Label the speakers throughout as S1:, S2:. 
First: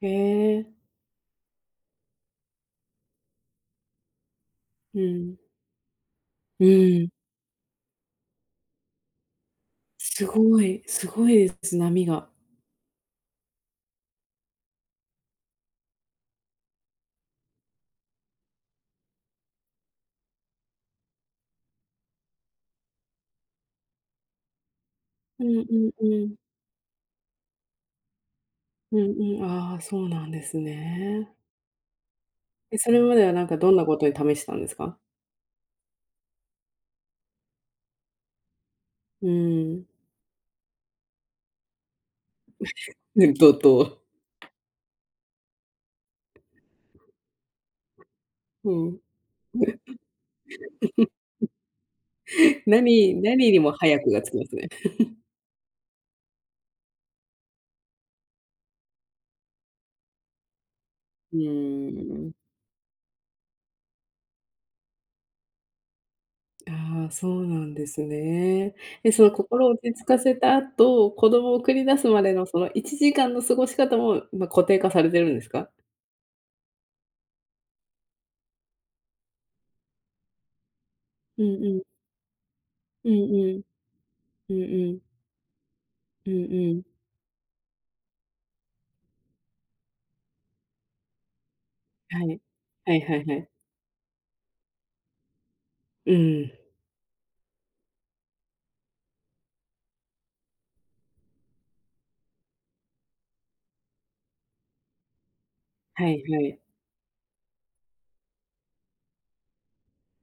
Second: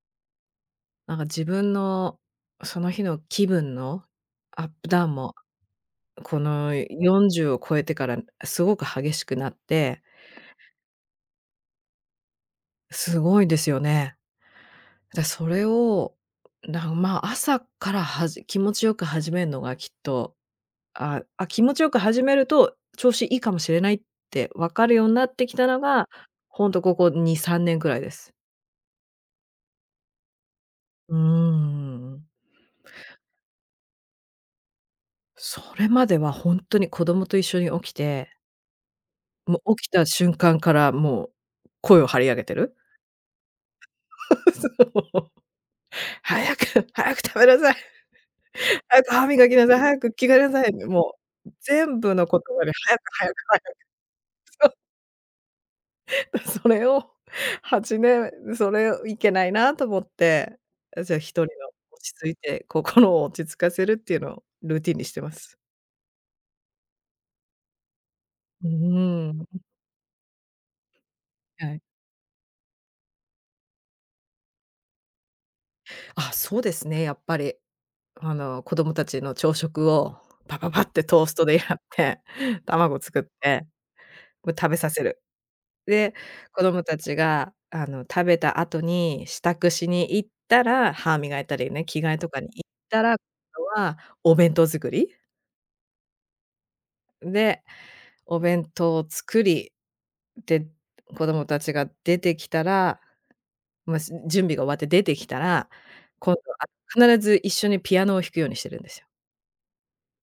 S1: へえ。
S2: なんか自分の、その日の気分のアップ
S1: う
S2: ダウンも、
S1: ん。
S2: こ
S1: う
S2: の
S1: ん。
S2: 40を超えてからすごく激しくなって。
S1: すごいすごいです、波が。
S2: すごいですよね。で、それを、なん、まあ、朝からはじ気持ちよく始めんのがきっと、あ、あ、気持ちよく始めると、調子いいかもしれないってわかるようなっ
S1: う
S2: てき
S1: ん
S2: たの
S1: う
S2: が、
S1: んうん。
S2: ほんとここ2、3年くらいです。
S1: うんうん、ああ、そうなんです
S2: うー
S1: ね。
S2: ん。
S1: で、それまではなんかどんなことを試したんですか？
S2: それまではほんとに子供と一緒に起きて
S1: う
S2: も、起き
S1: ん。
S2: た瞬間からもう、声を張り上げてる。
S1: うん、怒涛。
S2: そう。早く早く食べなさい。
S1: うん。
S2: 早く歯磨きなさい、早く着替えなさいって、もう、全部の言葉 で早く
S1: 何
S2: 早く
S1: 何に
S2: 早
S1: も早くがつきますね。
S2: く。そ。それを8年、それをいけないなと思って、あ、じゃあひ
S1: う
S2: とりは落ち
S1: ー
S2: 着
S1: ん。
S2: いて、心を落ち着かせるっていうのをルーティンにしています。
S1: ああ、そうなんです
S2: う
S1: ね。で、そ
S2: ー
S1: の
S2: ん。
S1: 心を落ち着かせた後、子供を
S2: は
S1: 送
S2: い。
S1: り出すまでのその1時間の過ごし方も、ま、固定化されてるんですか？
S2: あ、そうですね、やっぱり。あの、子供達の朝食を、ぱぱぱってトース
S1: う
S2: トでや
S1: んう
S2: っ
S1: ん。
S2: て、卵
S1: うん
S2: 作っ
S1: うん。
S2: て、こ
S1: う
S2: れ
S1: ん
S2: 食べさ
S1: う
S2: せ
S1: ん。
S2: る。で、
S1: うん
S2: 子
S1: う
S2: 供
S1: ん。
S2: 達が、あの、食べた後に、支度しに行ったら、歯磨いたりね、着替え
S1: は
S2: とか
S1: い、
S2: に行っ
S1: はい
S2: たら、
S1: は
S2: 後
S1: いはい。
S2: はお弁当作り。
S1: うん。
S2: んで、お弁当を作り、で、子供達が出てきたら、もう、す準備が終わって出てきたら、
S1: はい
S2: 今
S1: は
S2: 度、
S1: い。
S2: あ、必ず一緒にピアノを弾くようにしてるんですよ。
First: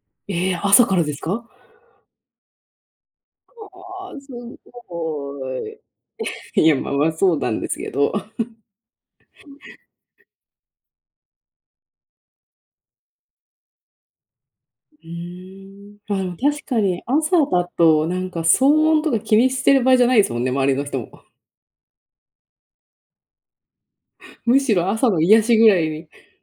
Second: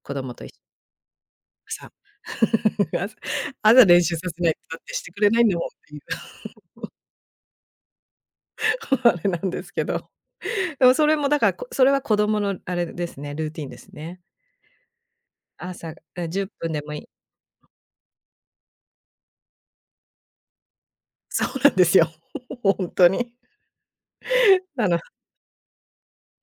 S2: 子供とい
S1: ええ、朝からですか？
S2: 朝。朝、朝練
S1: あ
S2: 習
S1: あ、
S2: さ
S1: す
S2: せないとだってしてくれないん
S1: ご
S2: だもんっ
S1: い。
S2: ていう。
S1: いや、ま あまあ、そうなんですけど。
S2: あれなんです けど。でもそれもだから、こそれは子供のあれですね、ルーティーンですね。
S1: ふ
S2: 朝、
S1: ーん、ああで
S2: あ、
S1: も
S2: じゅっ
S1: 確
S2: ぷん
S1: か
S2: でも
S1: に、
S2: い。
S1: 朝だと、なんか騒音とか気にしてる場合じゃないですもんね、周りの人も。
S2: そうなんですよ、ほんとに。
S1: むし
S2: あ
S1: ろ
S2: な。
S1: 朝の癒しぐらいに